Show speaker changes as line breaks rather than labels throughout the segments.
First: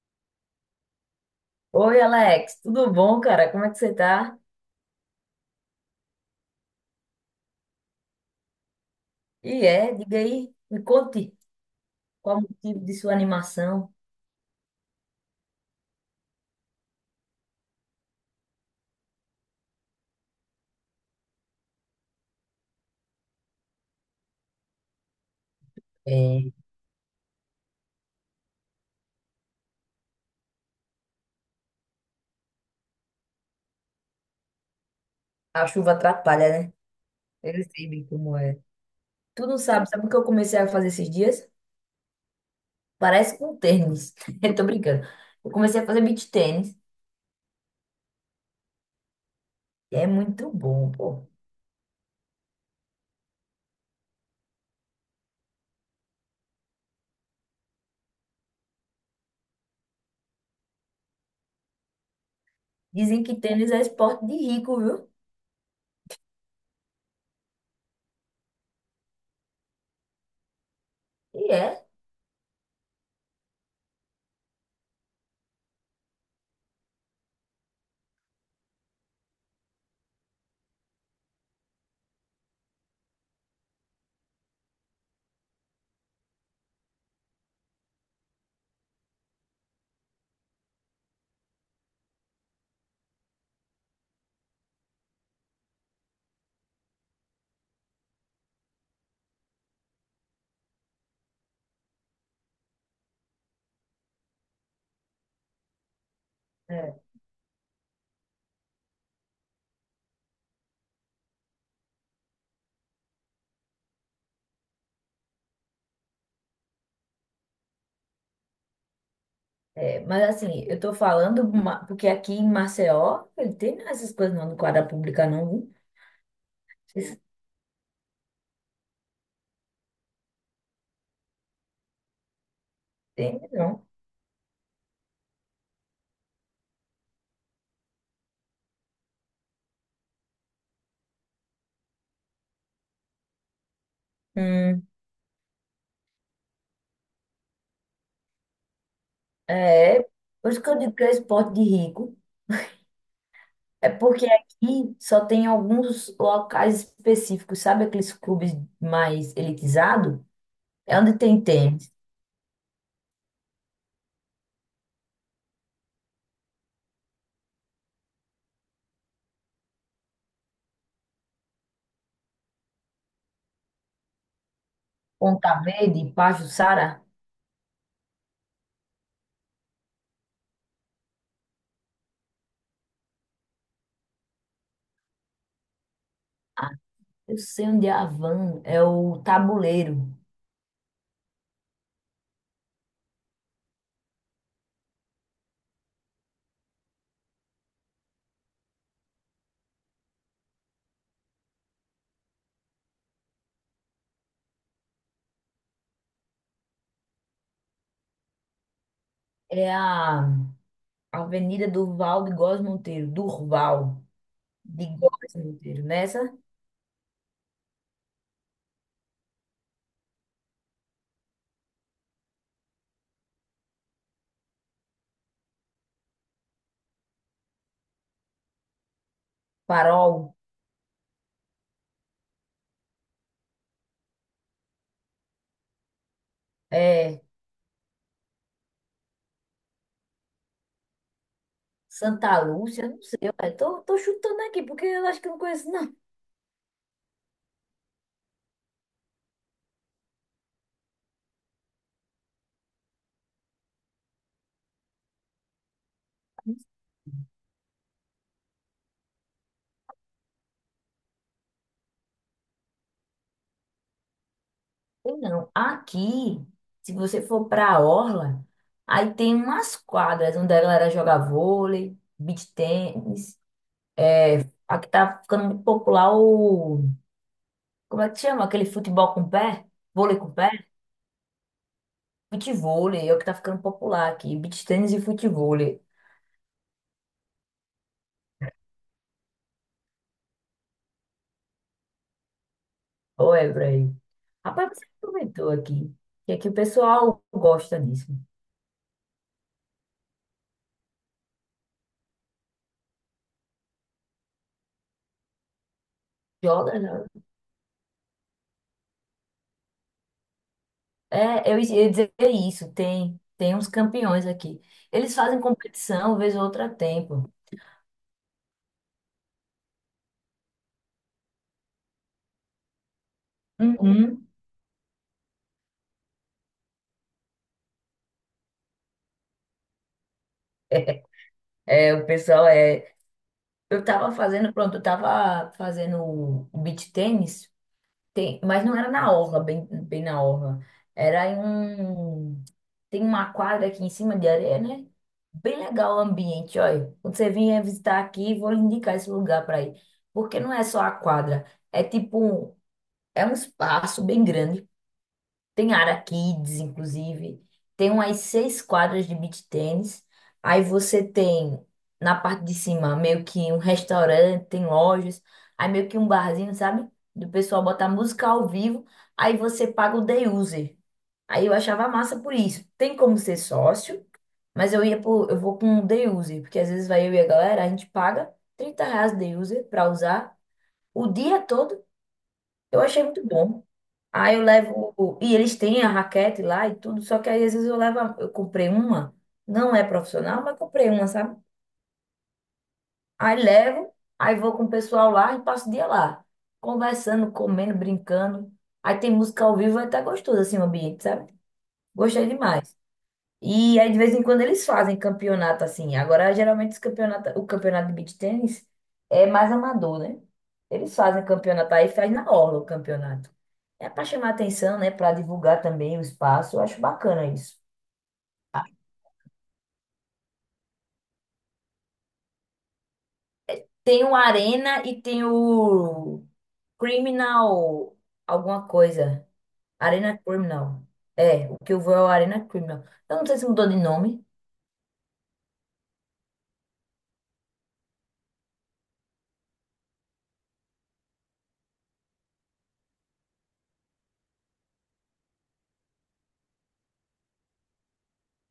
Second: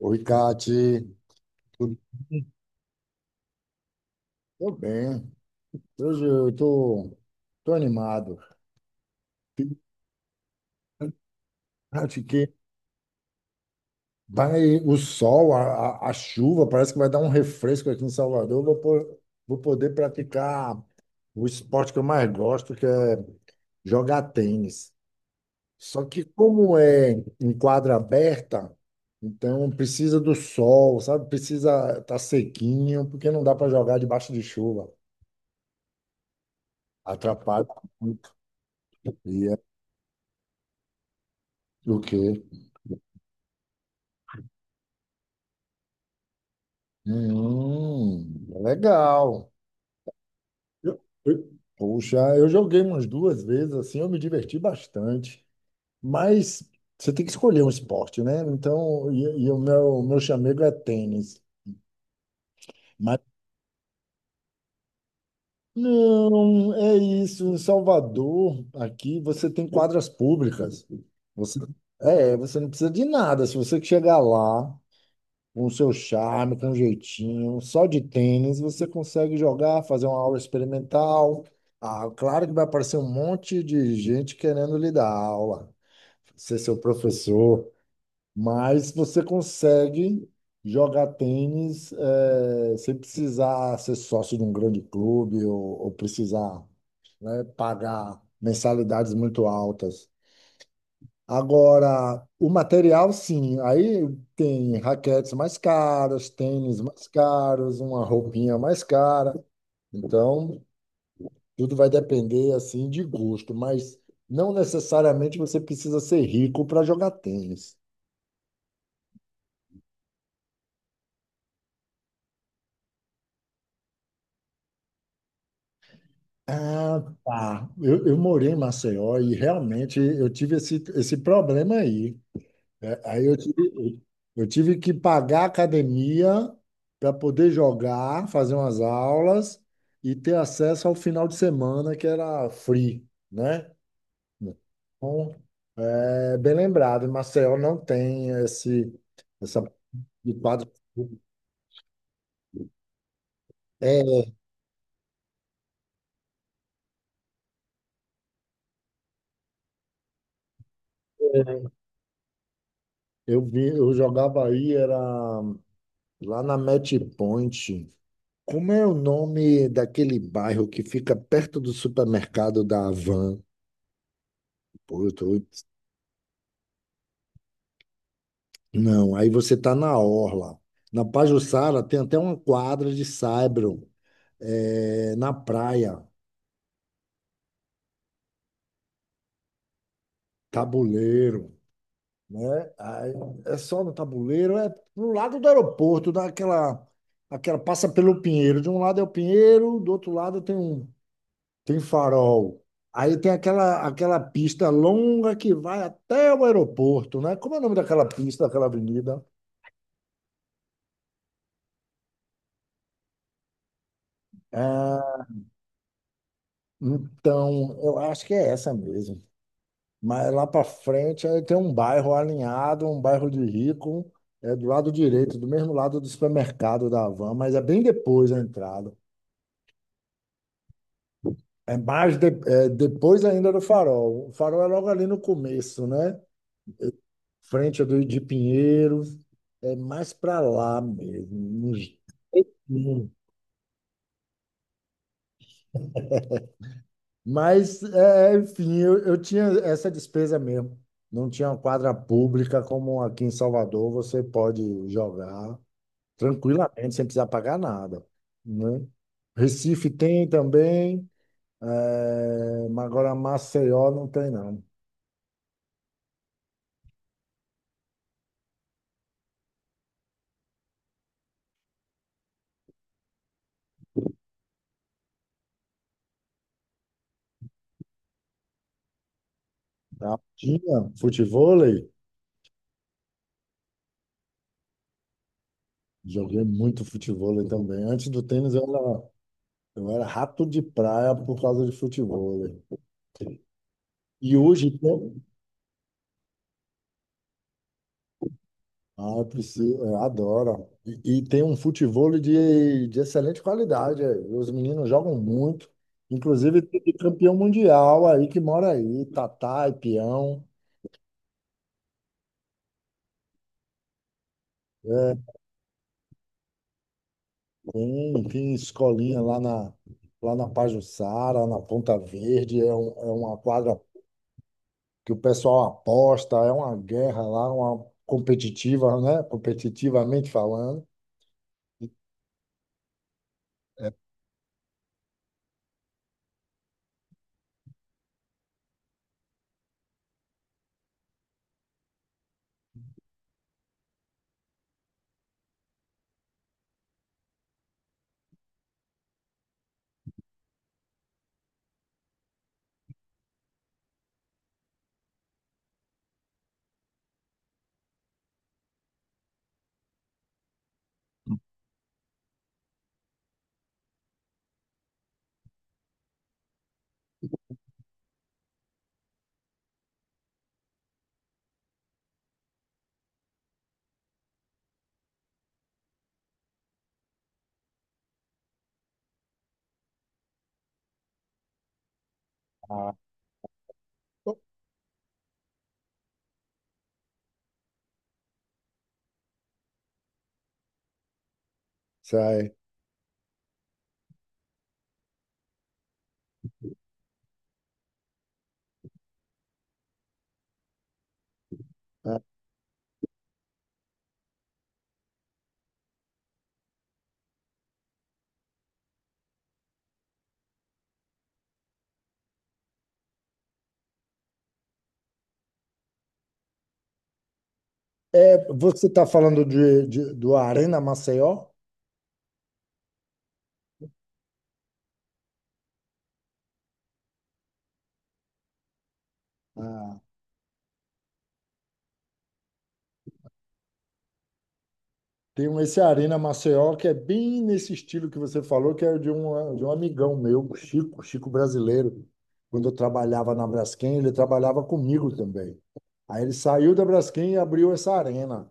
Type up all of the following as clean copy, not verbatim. Oi, Kati. Tudo
Oi, Alex, tudo bom, cara? Como é que você tá?
tudo bem? Hoje eu tô animado.
E, diga aí, me conte
Acho
qual o
que
motivo de sua animação.
vai o sol, a chuva, parece que vai dar um refresco aqui em Salvador. Vou poder praticar o esporte que eu mais gosto, que é jogar tênis. Só que
É,
como é em quadra aberta, então precisa do sol, sabe? Precisa estar tá sequinho, porque não dá para jogar debaixo de chuva.
a chuva atrapalha, né? Eu
Atrapalha
sei bem
muito.
como é. Tu
E é
não sabe, sabe o que eu comecei a fazer esses dias?
o quê?
Parece com tênis. Eu tô brincando. Eu comecei a fazer beach tênis.
Hum, legal.
E é muito bom, pô.
Poxa, eu joguei umas duas vezes, assim, eu me diverti bastante. Mas você tem que escolher um esporte, né? Então, e o meu chamego é tênis. Mas
Dizem que tênis é esporte de rico, viu?
não, é isso. Em Salvador, aqui, você tem quadras públicas.
E
Você,
é.
é, você não precisa de nada. Se você chegar lá com o seu charme, com um jeitinho, só de tênis você consegue jogar, fazer uma aula experimental. Ah, claro que vai aparecer um monte de gente querendo lhe dar aula, ser seu professor, mas você consegue jogar tênis, sem precisar ser sócio de um grande clube ou precisar, né, pagar mensalidades muito altas. Agora, o material, sim. Aí tem raquetes mais caras, tênis
É,
mais caros, uma roupinha mais cara. Então, tudo vai depender assim de gosto, mas não necessariamente você precisa ser rico para jogar tênis.
mas assim, eu tô falando porque aqui em Maceió, ele tem essas coisas não no quadra pública, não, viu?
Ah, tá. Eu morei em Maceió e realmente eu tive esse problema aí. É, aí eu
Tem,
tive,
não.
eu tive que pagar a academia para poder jogar, fazer umas aulas e ter acesso ao final de semana, que era free, né?
Hum.
Então, é bem lembrado, Marcel não tem esse, essa
É,
de
por isso que
quadro.
eu digo que é esporte de rico. É
É,
porque aqui só tem alguns locais específicos, sabe aqueles clubes mais elitizados? É onde tem tênis.
eu vi, eu jogava aí, era lá na Match Point. Como é o nome daquele bairro que fica perto do supermercado da Havan? Pô, eu tô.
Ponta Verde, Pajuçara.
Não, aí você está na orla. Na Pajuçara tem até uma quadra de saibro, é, na praia,
Eu sei onde é a van, é o Tabuleiro.
tabuleiro, né? Aí, é só no tabuleiro, é no lado do aeroporto, daquela, aquela passa pelo Pinheiro. De um lado é o Pinheiro, do outro lado tem tem farol. Aí tem aquela pista longa que vai até o aeroporto, né? Como é o nome daquela pista, daquela avenida?
É a Avenida Durval de Góes Monteiro, Durval de
Ah,
Góes Monteiro. Nessa,
então, eu acho que é essa mesmo. Mas lá para frente aí tem um bairro alinhado, um bairro de rico, é do lado direito, do mesmo lado do supermercado da Havan, mas é bem depois da entrada.
Farol,
É depois ainda do Farol. O Farol é logo ali no começo, né?
é
Frente do de Pinheiros, é mais para lá mesmo. nos-
Santa Lúcia, não
no-
sei, tô chutando aqui porque eu acho que eu não conheço não.
Mas, é, enfim, eu tinha essa despesa mesmo. Não tinha uma quadra pública como aqui em Salvador, você pode jogar tranquilamente, sem precisar pagar nada, né? Recife tem também, mas agora Maceió não tem, não.
Tem não, aqui, se você for para a orla, aí tem umas quadras onde a galera joga vôlei, beach tênis. Aqui tá ficando muito popular como é que chama? Aquele futebol com pé? Vôlei
Tá?
com pé?
Tinha futevôlei,
Futevôlei, é o que tá ficando popular aqui, beach tênis e futevôlei.
joguei muito futevôlei também. Antes do tênis, eu era rato de praia por causa de futevôlei.
Olha, Bray.
E
Rapaz,
hoje,
você
tem.
aproveitou aqui, que aqui o pessoal gosta disso.
Ah, eu preciso, eu adoro. E tem um futevôlei de excelente qualidade. Eh. Os meninos jogam muito. Inclusive,
Joga,
tem
joga.
campeão mundial aí que mora aí, Tatá e Peão.
É, eu ia dizer isso, tem uns campeões aqui. Eles
É,
fazem competição, vez ou outra tempo.
tem escolinha lá na Pajuçara, na Ponta Verde. É, é uma quadra
Uhum.
que o pessoal aposta, é uma guerra lá, uma competitiva, né? Competitivamente falando.
É, o pessoal é. Eu tava fazendo o beach tênis, tem, mas não era na orla, bem na orla. Era em um. Tem uma quadra aqui em cima de areia, né? Bem legal o ambiente, olha. Quando você vier visitar aqui, vou lhe indicar esse lugar para ir. Porque não é só a quadra, é tipo. É um espaço bem grande. Tem área kids, inclusive. Tem umas seis quadras de beach tênis. Aí você tem na parte de cima meio que um restaurante, tem lojas, aí meio que um barzinho, sabe? Do pessoal botar música ao vivo. Aí você paga o day user. Aí eu achava massa por isso. Tem como ser sócio, mas eu vou com o day user, porque às vezes vai eu e a galera, a gente paga 30 reais day user pra usar o dia todo, eu
Ah,
achei muito bom. Aí eu levo. E eles têm a raquete lá e tudo, só que aí às vezes eu levo. Eu comprei uma, não é profissional, mas comprei uma, sabe?
sai.
Aí levo, aí vou com o pessoal lá e passo o dia lá, conversando, comendo, brincando. Aí tem música ao vivo, é até gostoso assim o ambiente, sabe?
Ah,
Gostei demais. E aí, de vez em quando, eles fazem campeonato assim. Agora, geralmente, o campeonato de beach tênis é mais amador, né? Eles fazem campeonato aí, faz na orla o campeonato. É para chamar atenção, né? Para divulgar também o espaço. Eu acho bacana isso.
é, você está falando do Arena Maceió?
Tem o Arena e tem o Criminal alguma coisa.
Ah,
Arena Criminal. É, o que eu vou é o Arena Criminal. Eu não sei se mudou de nome.
esse Arena Maceió que é bem nesse estilo que você falou, que é de um amigão meu, Chico, Chico brasileiro. Quando eu trabalhava na Braskem, ele trabalhava comigo também. Aí ele saiu da Braskem e abriu essa arena.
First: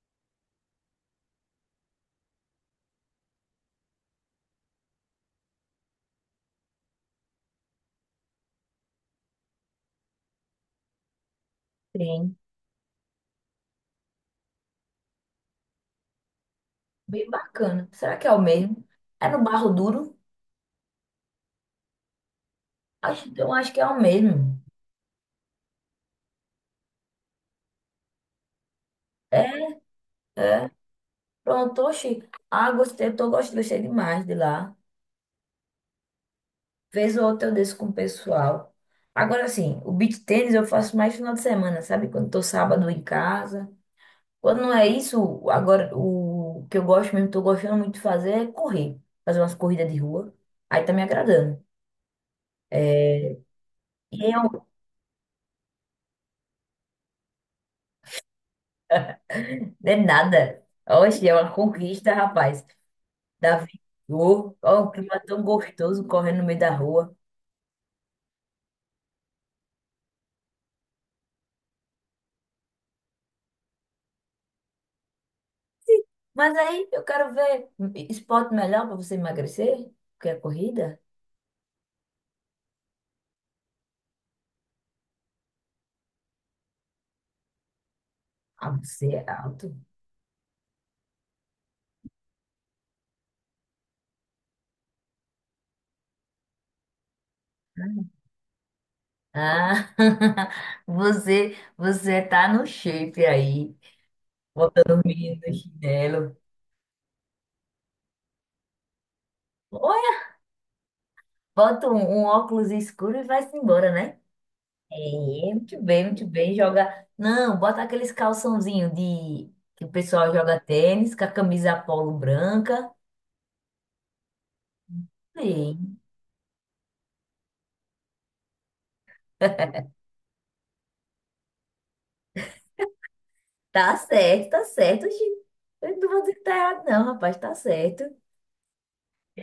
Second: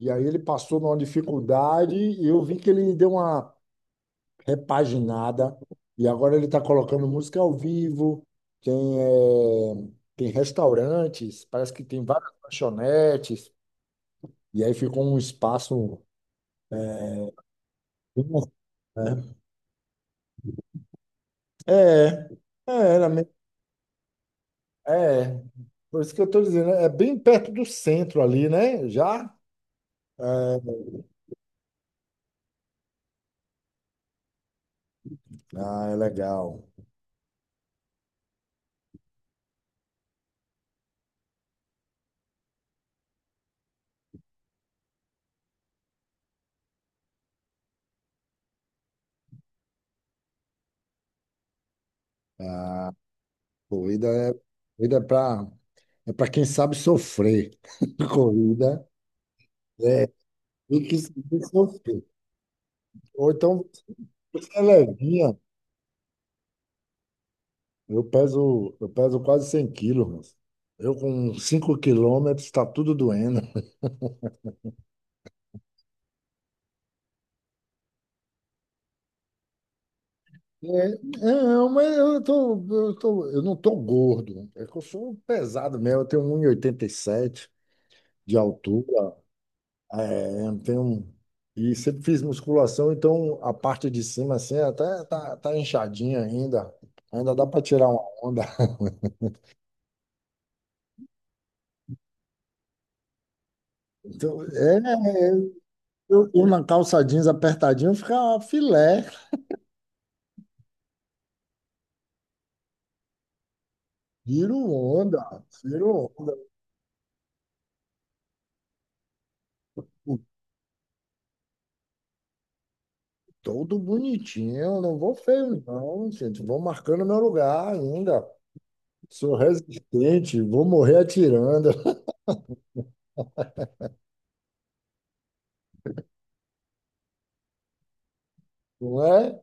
E aí ele passou numa dificuldade e eu vi que ele deu uma repaginada, e agora ele está colocando música ao vivo, tem, tem restaurantes, parece que tem várias
Tem.
lanchonetes, e aí ficou um espaço,
Bem bacana. Será que é o mesmo? É
né?
no Barro Duro?
É, era
Acho,
mesmo,
eu acho que é o mesmo.
é, por isso que eu estou dizendo, é bem perto do centro ali, né? Já?
É,
É.
é. Pronto, oxi. Ah, gostei, tô gostando, gostei demais de lá.
Ah, é legal.
Vez ou outra eu desço com o pessoal. Agora sim, o beach tênis eu faço mais final de semana, sabe? Quando tô sábado em casa. Quando não é isso, agora o que eu gosto mesmo, tô gostando muito de fazer é correr. Fazer umas corridas de rua. Aí tá me agradando.
Corrida
E
é,
eu,
corrida é para é para quem sabe sofrer. Corrida
não é
é,
nada.
tem que
Oxi, é
saber
uma
sofrer.
conquista, rapaz.
Ou então,
Davi,
você
ô,
é
ó, o clima
levinha.
tão gostoso correndo no meio da rua.
Eu peso quase 100 quilos, moço. Eu com 5 quilômetros está tudo doendo.
Mas aí eu quero ver esporte melhor para você emagrecer, porque a
É,
corrida.
não, mas eu tô, eu não tô gordo. É que eu sou pesado mesmo. Eu tenho um e oitenta e sete de
Ah,
altura.
você é alto.
É, eu tenho, um, e sempre fiz musculação, então a parte de cima assim até tá inchadinha ainda. Ainda dá para tirar uma onda.
Ah, você tá no shape aí,
Então,
botando o
é,
menino no chinelo.
eu na calça jeans apertadinha fica filé.
Olha, um óculos escuro e vai-se embora, né?
Tiro
É,
onda,
muito
tiro
bem, muito
onda.
bem. Joga. Não, bota aqueles calçãozinho de que o pessoal joga tênis, com a camisa polo branca.
Todo bonitinho, não vou feio,
Sim,
não, gente. Vou marcando meu lugar ainda. Sou resistente, vou morrer atirando,
tá certo, tá certo. Oxi, eu não vou dizer que tá errado, não, rapaz, tá certo.
não é?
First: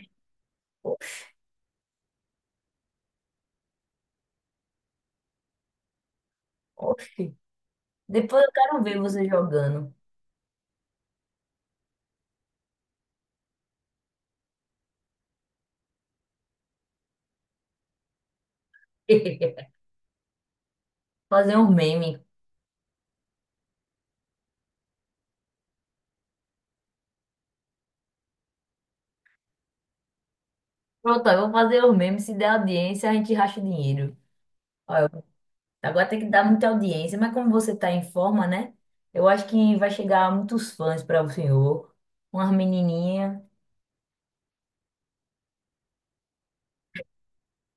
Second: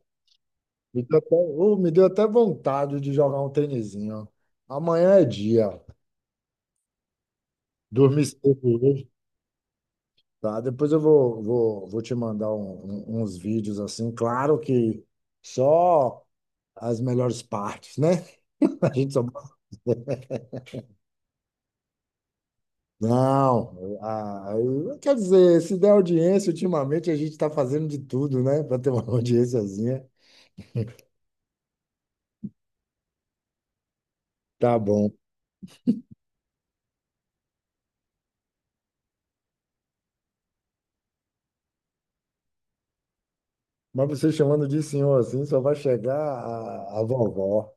Me deu até, oh, me deu até vontade de jogar um tênisinho. Amanhã é dia.
Oxi.
Dormir
Depois eu
cedo
quero ver
hoje.
você jogando.
Tá, depois eu vou te mandar uns vídeos assim. Claro que só as melhores partes, né? A gente só.
Fazer um meme.
Não, ah, quer dizer, se der audiência, ultimamente a gente está fazendo de tudo, né, para ter uma audiênciazinha.
Pronto, eu vou fazer um meme. Se der audiência, a gente racha o dinheiro.
Tá bom.
Olha, agora tem que dar muita audiência, mas como você tá em forma, né? Eu acho que vai chegar muitos fãs para o senhor. Umas menininhas.
Mas você chamando de senhor assim, só vai chegar a vovó.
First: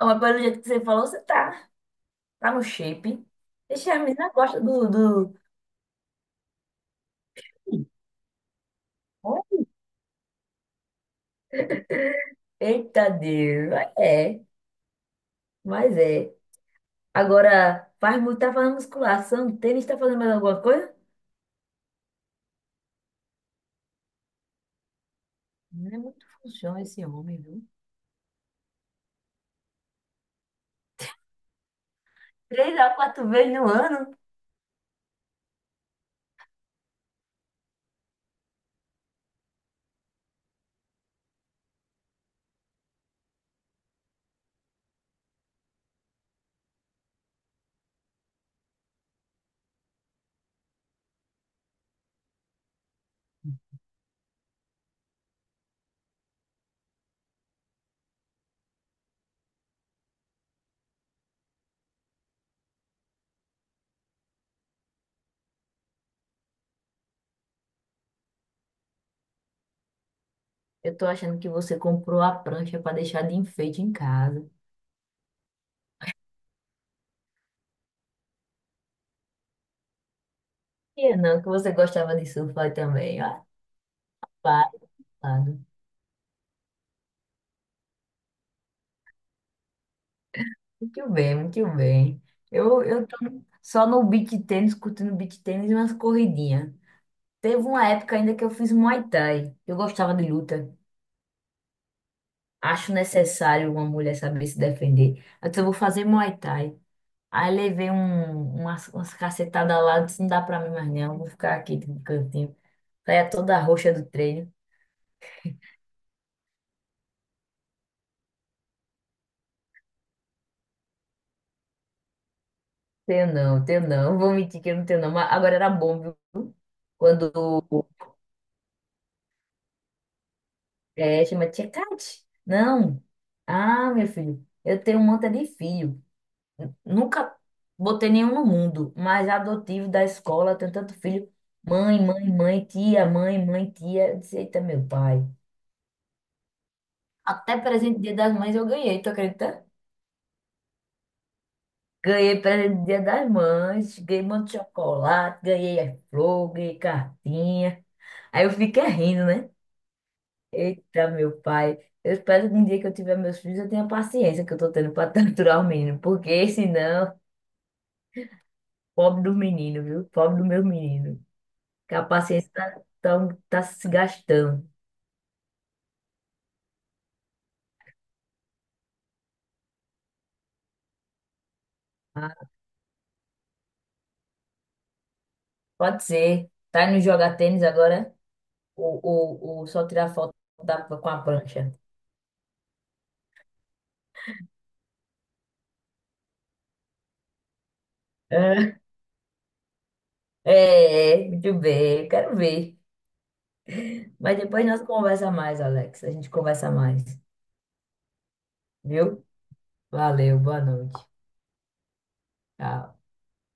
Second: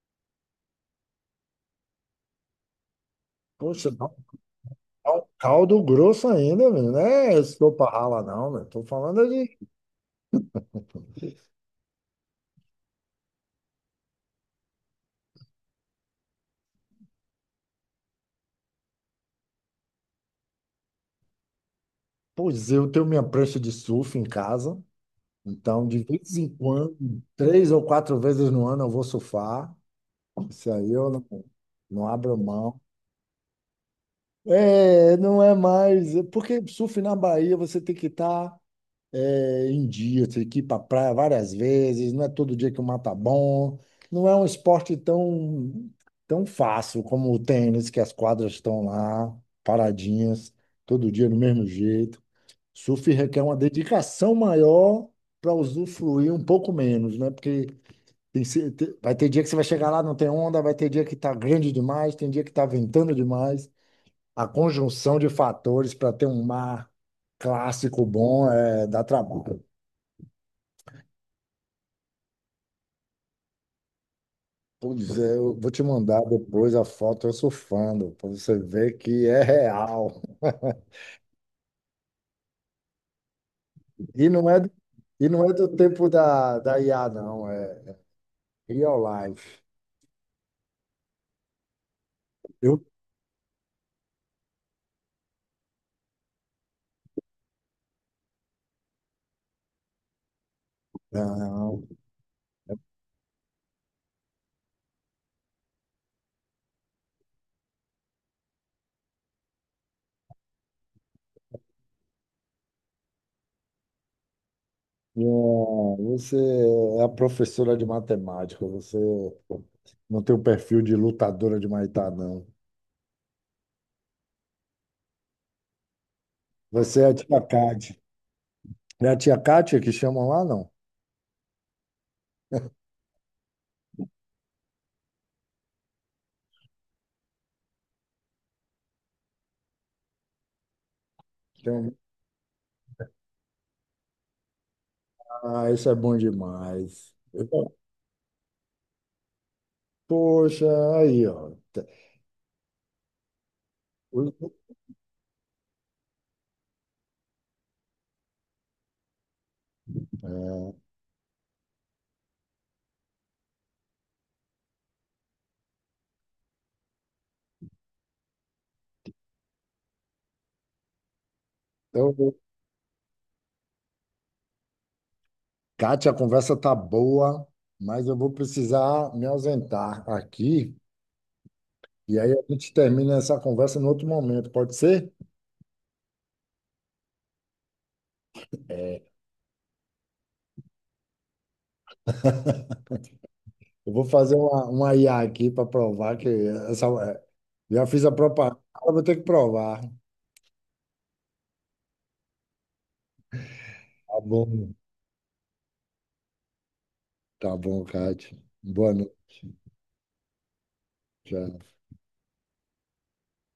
Ó, mas pelo jeito que você falou, tá no shape.
Poxa,
Deixa a menina gosta do,
dá um
do...
caldo grosso ainda, meu, não é sopa rala, não, né? Tô falando de.
Eita Deus. É, mas é. Agora, faz muito, tá fazendo musculação. Tênis, tá fazendo mais alguma coisa?
Pois eu tenho minha prancha de surf em casa, então
Não é
de
muito
vez em
função esse
quando,
homem, viu?
três ou quatro vezes no ano, eu vou surfar. Isso aí eu não, não abro
Três
mão.
a quatro vezes no ano?
É, não é mais. É. Porque surf na Bahia você tem que estar em dia, você tem que ir para praia várias vezes, não é todo dia que o mar tá bom. Não é um esporte tão fácil como o tênis, que as quadras estão lá, paradinhas, todo dia do mesmo jeito. Surf requer uma dedicação maior para usufruir um pouco menos, né? Porque tem se- te- vai ter dia que você vai chegar lá, não tem onda, vai ter dia que tá grande demais, tem dia que tá ventando demais. A conjunção de fatores para ter um mar clássico bom é, dá trabalho.
Eu tô achando que você comprou a prancha para deixar de enfeite em casa.
Pois é, eu vou te mandar depois a foto eu surfando, para você ver que é real.
E é não, que você gostava de surfar também. Ah,
E não é,
pá,
e não é
mano.
do tempo da IA, não, é real life.
Muito bem, muito bem.
Eu
Eu tô só no beach tênis, curtindo beach tênis e umas corridinhas. Teve uma época ainda que eu fiz Muay Thai. Eu gostava de luta.
não.
Acho necessário uma mulher saber se defender. Então eu vou fazer Muay Thai. Aí levei umas cacetadas lá, disse, não dá pra mim mais não, vou ficar aqui no cantinho. Saia toda roxa do treino.
Não, você é a professora de matemática, você não tem o perfil de lutadora de Muay Thai, não.
Tenho não, vou mentir que eu não tenho não, mas agora era bom, viu?
Você é a
Quando
tia Kátia. É a tia Kátia que chamam lá, não?
é, chama tia Cate. Não. Ah, meu filho, eu tenho um monte de filho. Nunca botei nenhum no mundo, mas adotivo da escola, tenho tanto filho.
Tem um.
Mãe, mãe, mãe, tia, mãe, mãe, tia. Eu disse, eita, meu pai.
Ah, isso é bom demais. Eu.
Até presente Dia das Mães eu ganhei, tu acredita?
Poxa, aí, ó.
Ganhei presente do Dia das Mães, ganhei um
o-
monte de chocolate, ganhei flor, ganhei cartinha. Aí eu fiquei rindo, né?
é,
Eita, meu pai. Eu espero que um dia que eu tiver meus filhos, eu tenha a paciência que eu tô tendo pra torturar o menino. Porque senão, pobre do menino, viu? Pobre do meu menino. Que a
então,
paciência tá se gastando.
Kátia, a conversa tá boa, mas eu vou precisar me ausentar aqui. E aí a
Ah,
gente termina essa conversa em outro momento, pode ser?
pode ser. Tá indo jogar tênis agora?
É,
Ou só tirar foto da, com a prancha?
eu vou fazer uma IA aqui para provar que essa, é, já fiz a propaganda,
É,
agora vou ter que provar.
é, muito bem. Quero ver.
Tá
Mas depois
bom,
nós conversa mais, Alex. A gente conversa mais,
tá bom, Kátia. Boa noite.
viu? Valeu, boa noite.
Tchau.
Tchau.